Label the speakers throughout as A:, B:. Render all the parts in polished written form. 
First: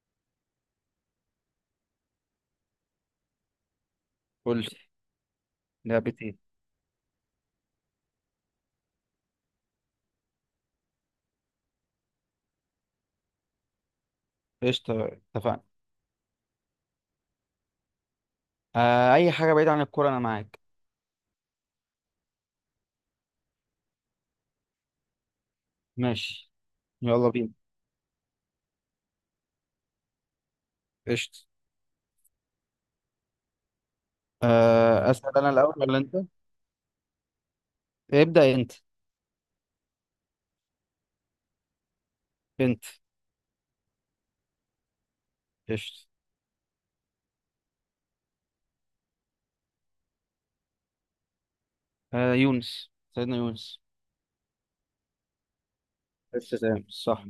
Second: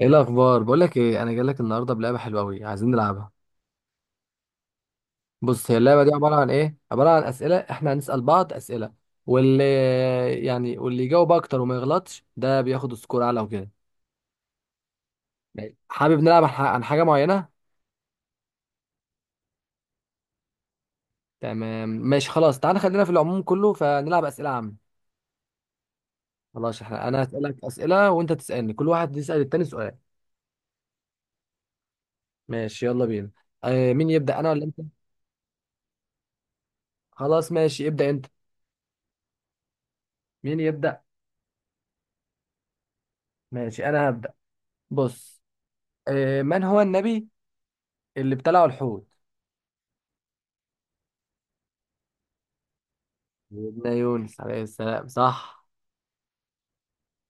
A: ايه الاخبار؟ بقول لك ايه، انا جاي لك النهارده بلعبه حلوه قوي، عايزين نلعبها.
B: قول لي.
A: بص، هي اللعبه دي عباره
B: لعبتين.
A: عن ايه؟ عباره عن اسئله، احنا هنسال بعض اسئله. واللي واللي يجاوب اكتر وما يغلطش ده بياخد سكور اعلى وكده.
B: قشطة. اتفقنا.
A: ماشي. حابب نلعب عن حاجه معينه؟
B: أي حاجة بعيدة عن الكورة، أنا معاك.
A: تمام ماشي خلاص، تعال خلينا في العموم كله فنلعب اسئله عامه.
B: ماشي،
A: خلاص، انا
B: يلا بينا.
A: هسالك اسئله وانت تسالني، كل واحد يسال التاني سؤال.
B: قشطة.
A: ماشي يلا بينا. مين يبدا، انا ولا انت؟
B: أسأل أنا الأول ولا أنت؟
A: خلاص ماشي، ابدا انت.
B: ابدأ أنت.
A: مين يبدا؟
B: أنت.
A: ماشي انا هبدا. بص.
B: قشطة.
A: من هو النبي اللي ابتلعوا الحوت؟
B: آه يونس سيدنا يونس.
A: سيدنا يونس عليه السلام، صح.
B: قشطة، تمام، صح.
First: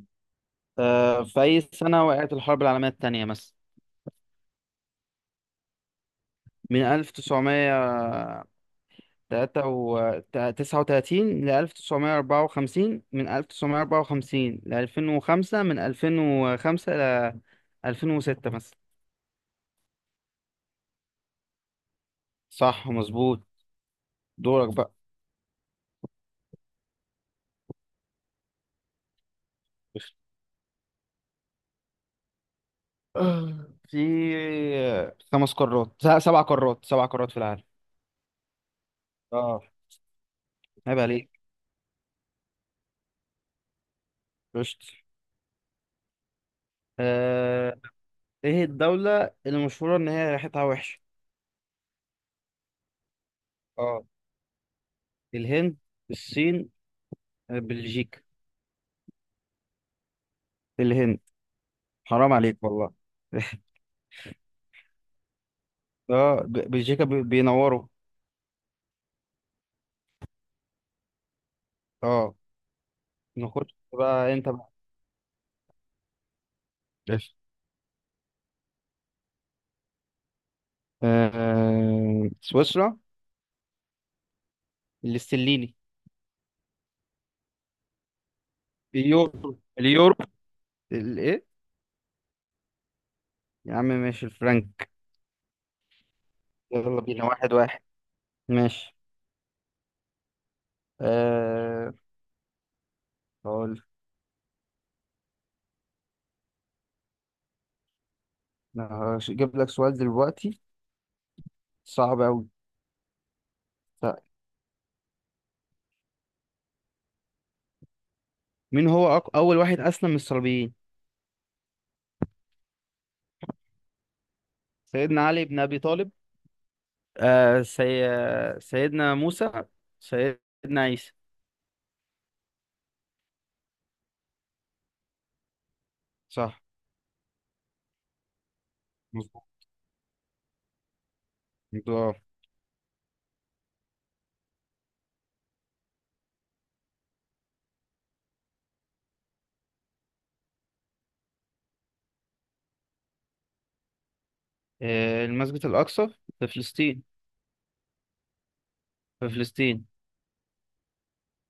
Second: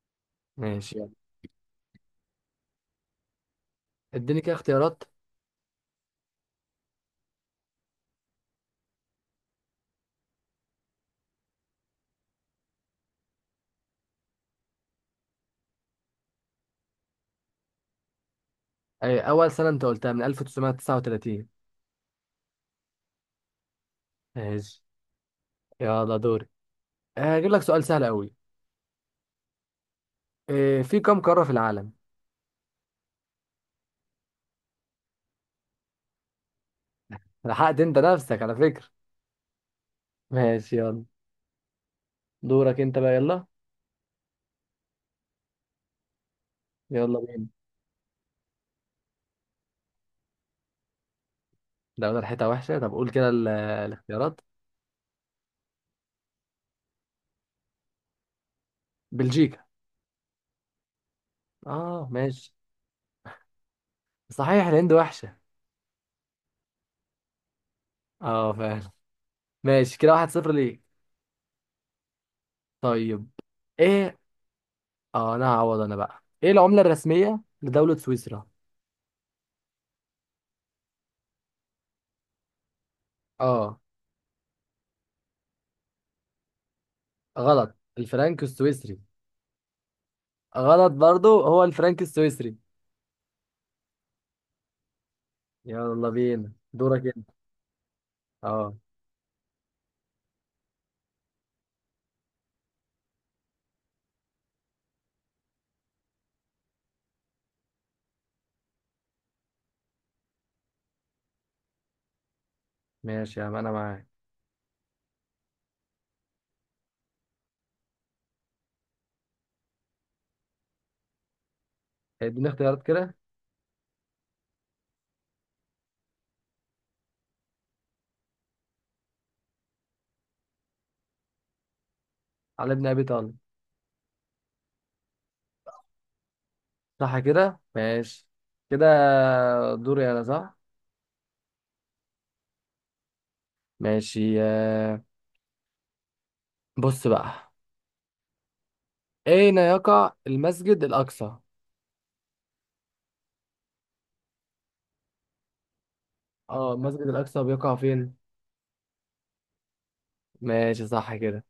A: ماشي يلا.
B: في أي سنة وقعت الحرب العالمية التانية مثلا؟
A: اديني كده اختيارات.
B: من 1939 ل 1954، من 1954 ل 2005، من 2005 ل 2006 مثلا.
A: اول سنة انت قلتها، من 1939.
B: صح مظبوط. دورك
A: ماشي
B: بقى.
A: يلا دوري. هجيب لك سؤال سهل قوي. في كم قارة في العالم؟
B: في سبع قارات، سبع قارات في العالم.
A: لحقت انت نفسك على فكرة.
B: اه.
A: ماشي
B: عيب
A: يلا.
B: عليك.
A: دورك انت بقى، يلا.
B: رشت.
A: يلا بينا.
B: آه... ايه الدولة اللي مشهورة ان هي ريحتها وحشة؟
A: ده ريحتها وحشة، طب قول كده ال-
B: اه.
A: الاختيارات
B: الهند، الصين، بلجيكا.
A: بلجيكا.
B: الهند.
A: اه
B: حرام
A: ماشي.
B: عليك والله.
A: صحيح الهند وحشة.
B: بلجيكا بينوروا.
A: اه فعلا. ماشي كده، واحد صفر ليك.
B: اه،
A: طيب.
B: نخش
A: ايه؟
B: بقى انت بقى.
A: اه انا هعوض، انا بقى ايه العملة
B: ايش؟
A: الرسمية لدولة سويسرا؟
B: سويسرا.
A: اه.
B: الاستليني.
A: غلط، الفرنك السويسري.
B: اليورو، اليورو.
A: غلط برضو،
B: الايه؟
A: هو الفرنك السويسري.
B: يا عم ماشي الفرنك.
A: يلا بينا،
B: يلا
A: دورك
B: بينا،
A: انت.
B: واحد واحد.
A: اه
B: ماشي. أه هقول. أنا هجيب لك سؤال دلوقتي صعب أوي.
A: ماشي يا عم، انا معاك.
B: لا، مين هو أول واحد أسلم من الصليبيين؟
A: طيب اديني اختيارات كده.
B: سيدنا علي بن أبي طالب، آه سي... سيدنا موسى، سيدنا عيسى.
A: على ابن ابي طالب.
B: صح
A: صح كده، ماشي كده.
B: مظبوط.
A: دوري انا، صح.
B: مظبوط.
A: ماشي. بص بقى. اين يقع المسجد الاقصى؟
B: المسجد الأقصى في
A: اه، المسجد
B: فلسطين.
A: الاقصى بيقع فين؟
B: في فلسطين.
A: ماشي صح كده.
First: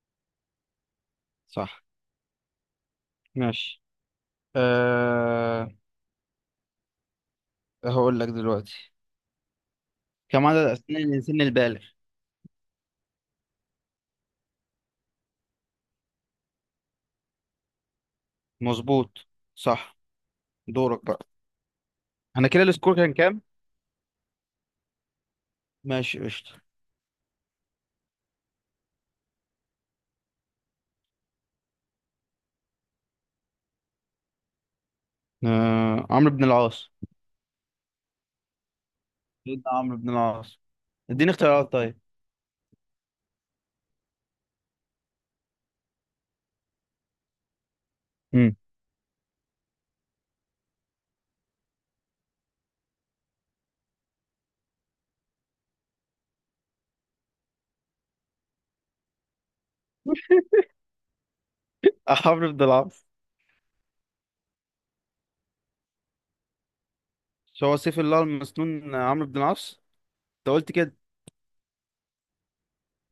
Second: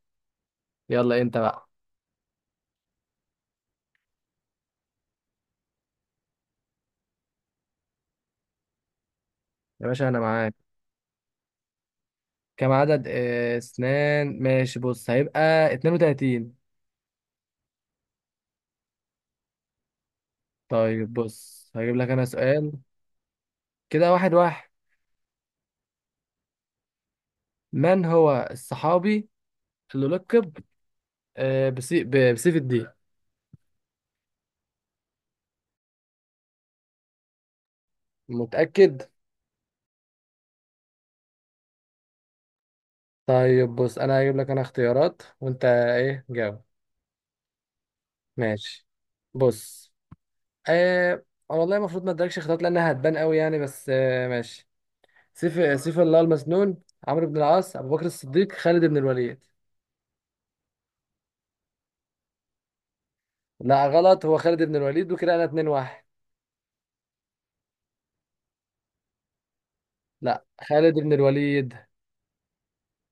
A: يلا انت بقى.
B: صح. ماشي. أه هقول لك دلوقتي.
A: يا باشا انا
B: كم
A: معاك.
B: عدد أسنان الإنسان البالغ؟
A: كم عدد اسنان، ماشي بص، هيبقى 32.
B: مظبوط صح. دورك
A: طيب
B: بقى.
A: بص هجيب لك انا
B: أنا كده
A: سؤال.
B: السكور كان كام؟
A: كده واحد واحد.
B: ماشي قشطة.
A: من هو الصحابي اللي لقب بسيف الدين؟
B: عمرو بن العاص.
A: متأكد؟
B: سيدنا عمرو بن العاص. اديني اختيارات طيب.
A: طيب بص، انا هجيب لك انا اختيارات وانت ايه جاوب.
B: امم
A: ماشي. بص. آه والله المفروض ما ادركش اختيارات لانها هتبان قوي يعني، بس ماشي. سيف الله المسنون: عمرو بن العاص، ابو بكر الصديق، خالد بن الوليد.
B: عمرو بن العاص.
A: لا غلط، هو خالد بن الوليد، وكده انا 2 1.
B: مش هو سيف الله المسنون عمرو بن العاص؟
A: لا،
B: انت قلت
A: خالد
B: كده.
A: بن الوليد.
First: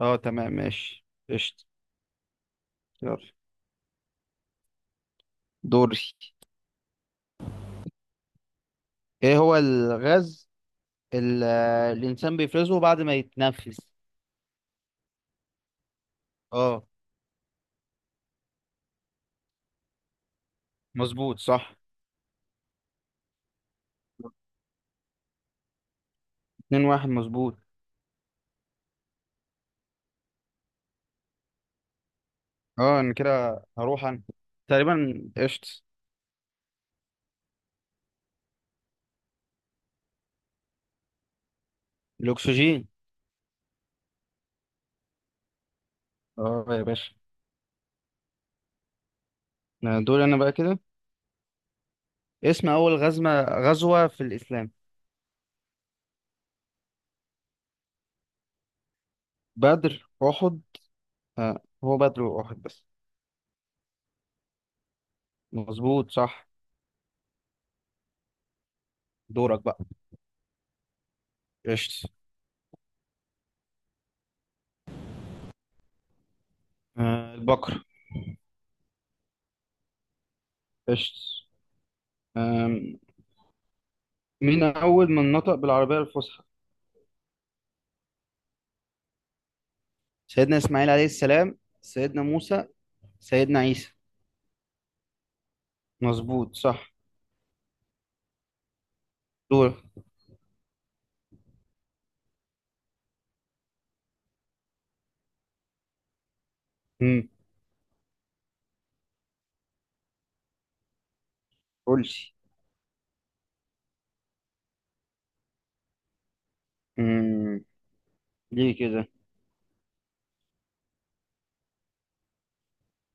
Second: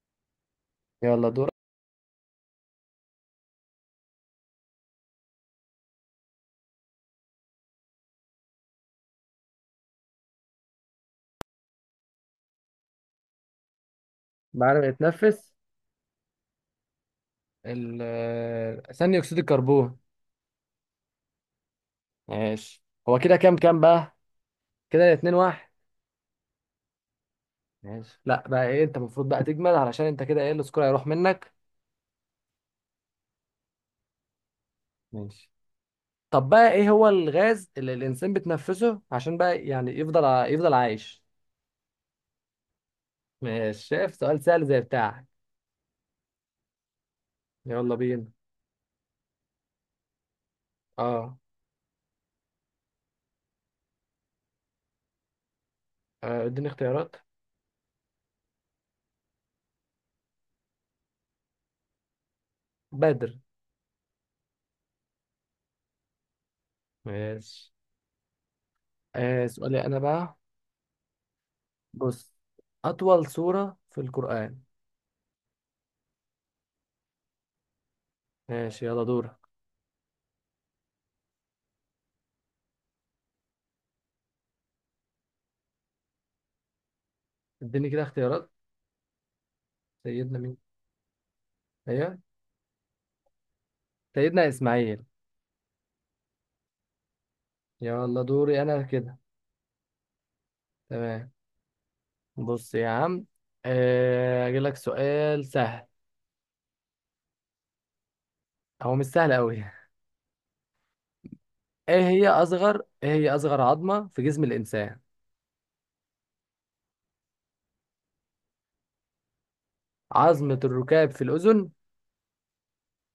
B: اه تمام، ماشي
A: يلا دور.
B: قشطة. يلا دوري. ايه هو الغاز اللي الانسان بيفرزه بعد ما يتنفس؟
A: بعد ما يتنفس.
B: اه.
A: ثاني اكسيد الكربون.
B: مظبوط صح.
A: ماشي. هو كده كام بقى؟ كده اتنين واحد.
B: اتنين واحد، مظبوط.
A: ماشي. لا بقى، ايه انت المفروض بقى تجمل، علشان انت كده، ايه، السكور هيروح منك.
B: اه، انا كده هروح انا تقريبا،
A: ماشي.
B: قشطة.
A: طب بقى، ايه هو الغاز اللي الانسان بتنفسه عشان بقى يعني يفضل عايش؟
B: الاكسجين.
A: ماشي، شايف سؤال سهل زي بتاعك.
B: اه يا باشا.
A: يلا بينا.
B: دوري انا بقى كده.
A: اه.
B: اسم اول غزوة في الاسلام؟
A: اديني اختيارات.
B: بدر، أحد. هو بدر وأحد بس.
A: بدر.
B: مظبوط صح.
A: ماشي.
B: دورك بقى.
A: سؤالي انا بقى.
B: قشط.
A: بص. أطول سورة في القرآن.
B: البقرة.
A: ماشي يلا دورك.
B: قشط. آم، مين أول من نطق بالعربية الفصحى؟
A: اديني كده اختيارات. سيدنا مين؟
B: سيدنا إسماعيل عليه السلام،
A: أيوه.
B: سيدنا موسى، سيدنا عيسى.
A: سيدنا إسماعيل.
B: مظبوط صح.
A: يلا دوري أنا كده.
B: دور.
A: تمام. بص يا عم. أجيب لك سؤال سهل.
B: مم.
A: هو مش سهل أوي. إيه هي
B: قلتي.
A: أصغر إيه هي أصغر عظمة في جسم الإنسان؟
B: مم. ليه كده؟
A: عظمة الركاب في الأذن،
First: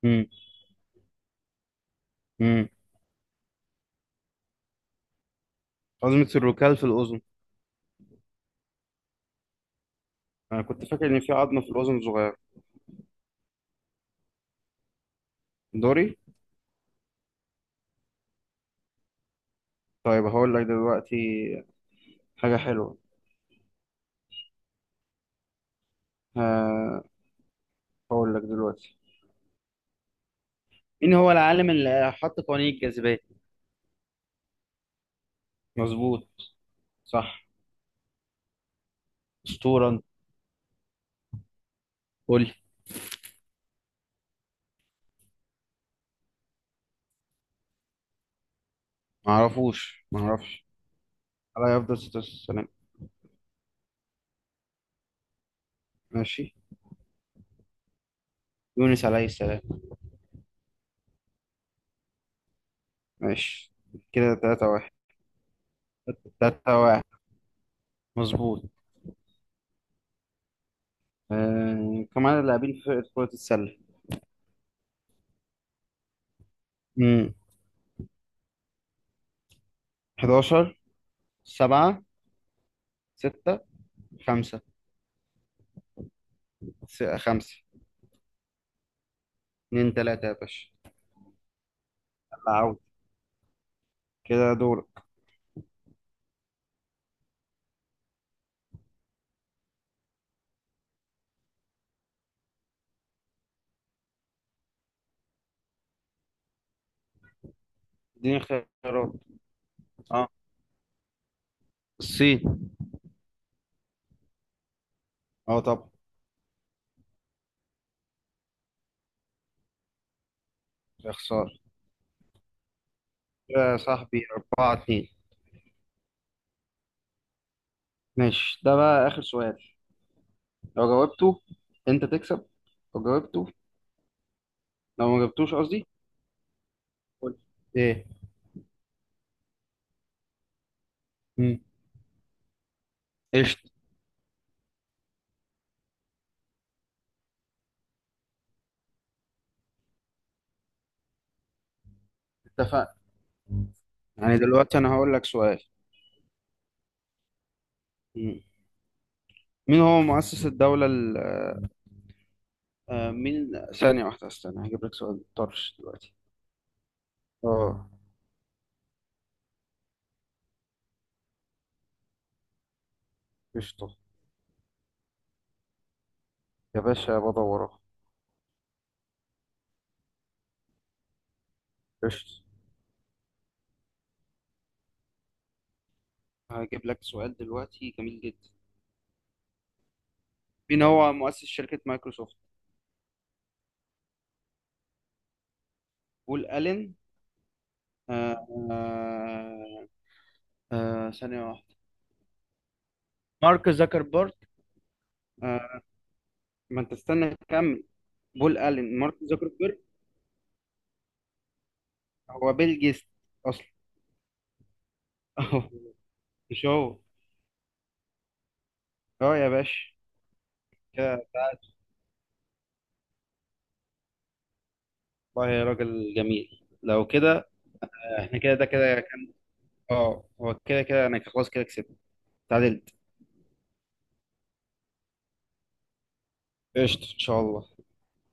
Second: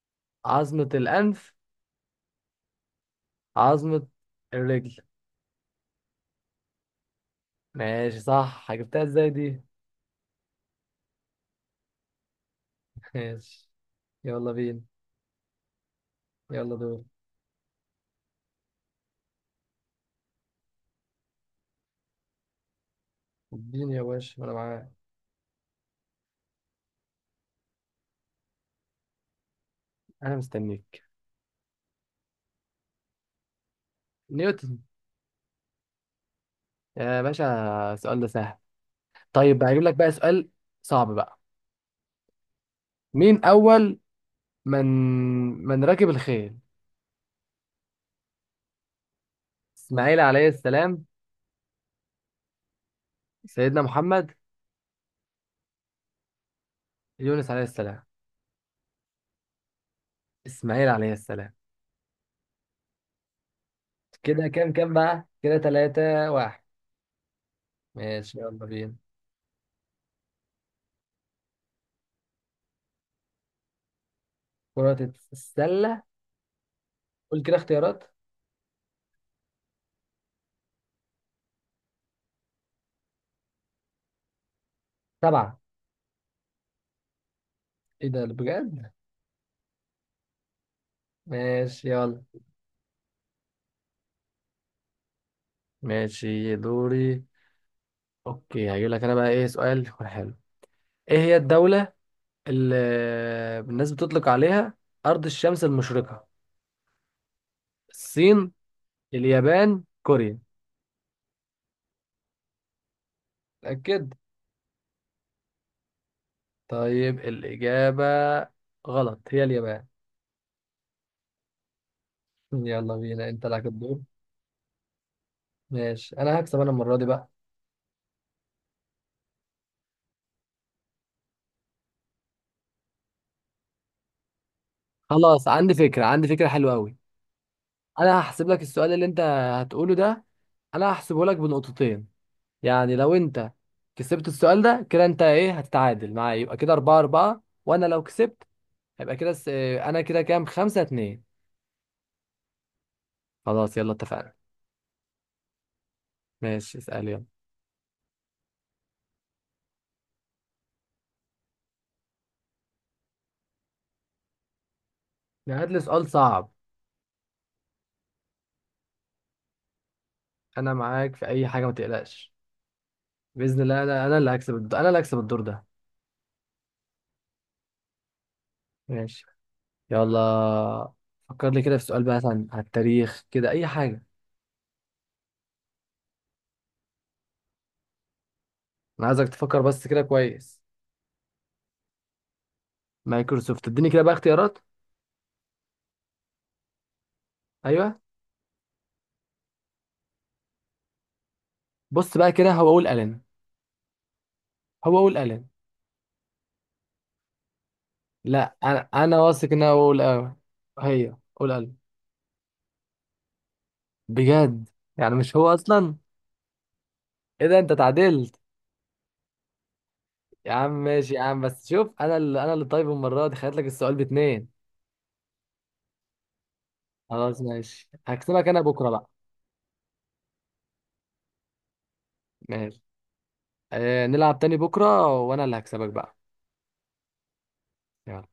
B: مم.
A: عظمة الأنف،
B: مم.
A: عظمة الرجل.
B: عظمة الركال في الأذن.
A: ماشي صح. جبتها إزاي دي؟
B: أنا كنت فاكر إن في عظمة في الأذن صغيرة.
A: ماشي يلا بينا.
B: دوري؟
A: يلا دور.
B: طيب هقول لك دلوقتي حاجة حلوة.
A: اديني يا باشا، أنا معاك.
B: ه- هقول لك دلوقتي.
A: انا مستنيك.
B: مين هو العالم اللي حط قوانين الجاذبية؟
A: نيوتن.
B: مظبوط
A: يا
B: صح.
A: باشا، السؤال ده سهل. طيب هجيب
B: أسطورة
A: لك
B: أنت.
A: بقى سؤال صعب بقى.
B: قول لي.
A: مين اول من من ركب الخيل؟ اسماعيل عليه
B: معرفش.
A: السلام،
B: عليه أفضل الصلاة والسلام.
A: سيدنا محمد،
B: ماشي.
A: يونس عليه السلام.
B: يونس عليه السلام.
A: اسماعيل عليه السلام.
B: ماشي كده
A: كده
B: تلاتة
A: كام
B: واحد.
A: كام بقى؟ كده ثلاثة واحد.
B: تلاتة واحد،
A: ماشي
B: مظبوط.
A: يلا بينا.
B: كم عدد اللاعبين في فرقة كرة السلة؟
A: كرة السلة.
B: مم.
A: قول كده اختيارات.
B: 11، 7، 6، 5،
A: سبعة.
B: 5.
A: ايه ده بجد؟
B: 2 3 يا باشا.
A: ماشي يلا.
B: يلا عود. كده دورك.
A: ماشي دوري. اوكي، هجيب لك انا بقى ايه سؤال يكون حلو. ايه هي الدولة اللي الناس بتطلق عليها أرض الشمس المشرقة؟
B: اديني
A: الصين،
B: اختيارات.
A: اليابان،
B: اه،
A: كوريا.
B: الصين.
A: أكيد.
B: اه طبعا.
A: طيب الإجابة غلط، هي اليابان.
B: يا خسارة.
A: يلا بينا، أنت لك
B: يا
A: الدور.
B: صاحبي. 4 2.
A: ماشي، أنا هكسب أنا المرة دي بقى.
B: ماشي، ده بقى آخر سؤال. لو جاوبته أنت تكسب. لو جاوبته، لو ما
A: خلاص،
B: جاوبتوش
A: عندي
B: قصدي.
A: فكرة عندي فكرة حلوة أوي.
B: قول إيه.
A: أنا هحسب لك السؤال اللي أنت هتقوله ده، أنا هحسبه لك
B: مم.
A: بنقطتين. يعني لو أنت
B: قشطة.
A: كسبت السؤال ده، كده أنت إيه، هتتعادل معايا، يبقى كده أربعة أربعة، وأنا لو كسبت هيبقى كده أنا كده كام، خمسة اتنين.
B: اتفقنا.
A: خلاص يلا اتفقنا.
B: يعني دلوقتي أنا هقول لك سؤال.
A: ماشي اسأل يلا.
B: مم. مين هو مؤسس الدولة ال آه، آه، مين؟ ثانية واحدة استنى، هجيب لك سؤال
A: هات
B: طرش
A: لي سؤال
B: دلوقتي.
A: صعب.
B: اه.
A: انا معاك في اي حاجه، ما تقلقش. باذن الله،
B: قشطة.
A: انا اللي هكسب الدور ده.
B: يا باشا بدور اهو.
A: ماشي يلا. فكر لي كده في سؤال بقى،
B: قشطة.
A: مثلا على التاريخ كده، اي حاجه.
B: هجيب لك سؤال دلوقتي جميل جدا.
A: انا عايزك تفكر بس كده كويس.
B: مين هو مؤسس شركة مايكروسوفت؟
A: مايكروسوفت، اديني كده بقى اختيارات.
B: بول ألين،
A: ايوه.
B: آه آه ثانية واحدة.
A: بص بقى، كده هو اقول الين
B: مارك زكربرج.
A: هو اقول الين
B: ما انت استنى كمل.
A: لا،
B: بول
A: انا
B: الين، مارك
A: انا واثق ان هو
B: زوكربيرج،
A: اقول. هي قول الين؟
B: هو بيل جيتس اصلا.
A: بجد؟ يعني مش هو
B: اهو،
A: اصلا؟
B: مش هو.
A: ايه ده، انت تعادلت.
B: اه يا باشا.
A: يا عم ماشي يا
B: كده
A: عم، بس شوف انا اللي طيب، المره دي خليت لك السؤال باتنين.
B: والله يا راجل جميل لو
A: خلاص
B: كده.
A: ماشي،
B: احنا
A: هكسبك
B: كده،
A: انا
B: ده
A: بكره
B: كده
A: بقى.
B: كان. اه هو كده كده انا خلاص كده كسبت.
A: ماشي.
B: تعادلت.
A: نلعب تاني بكره وانا اللي هكسبك بقى.
B: قشطة ان شاء الله.
A: يلا.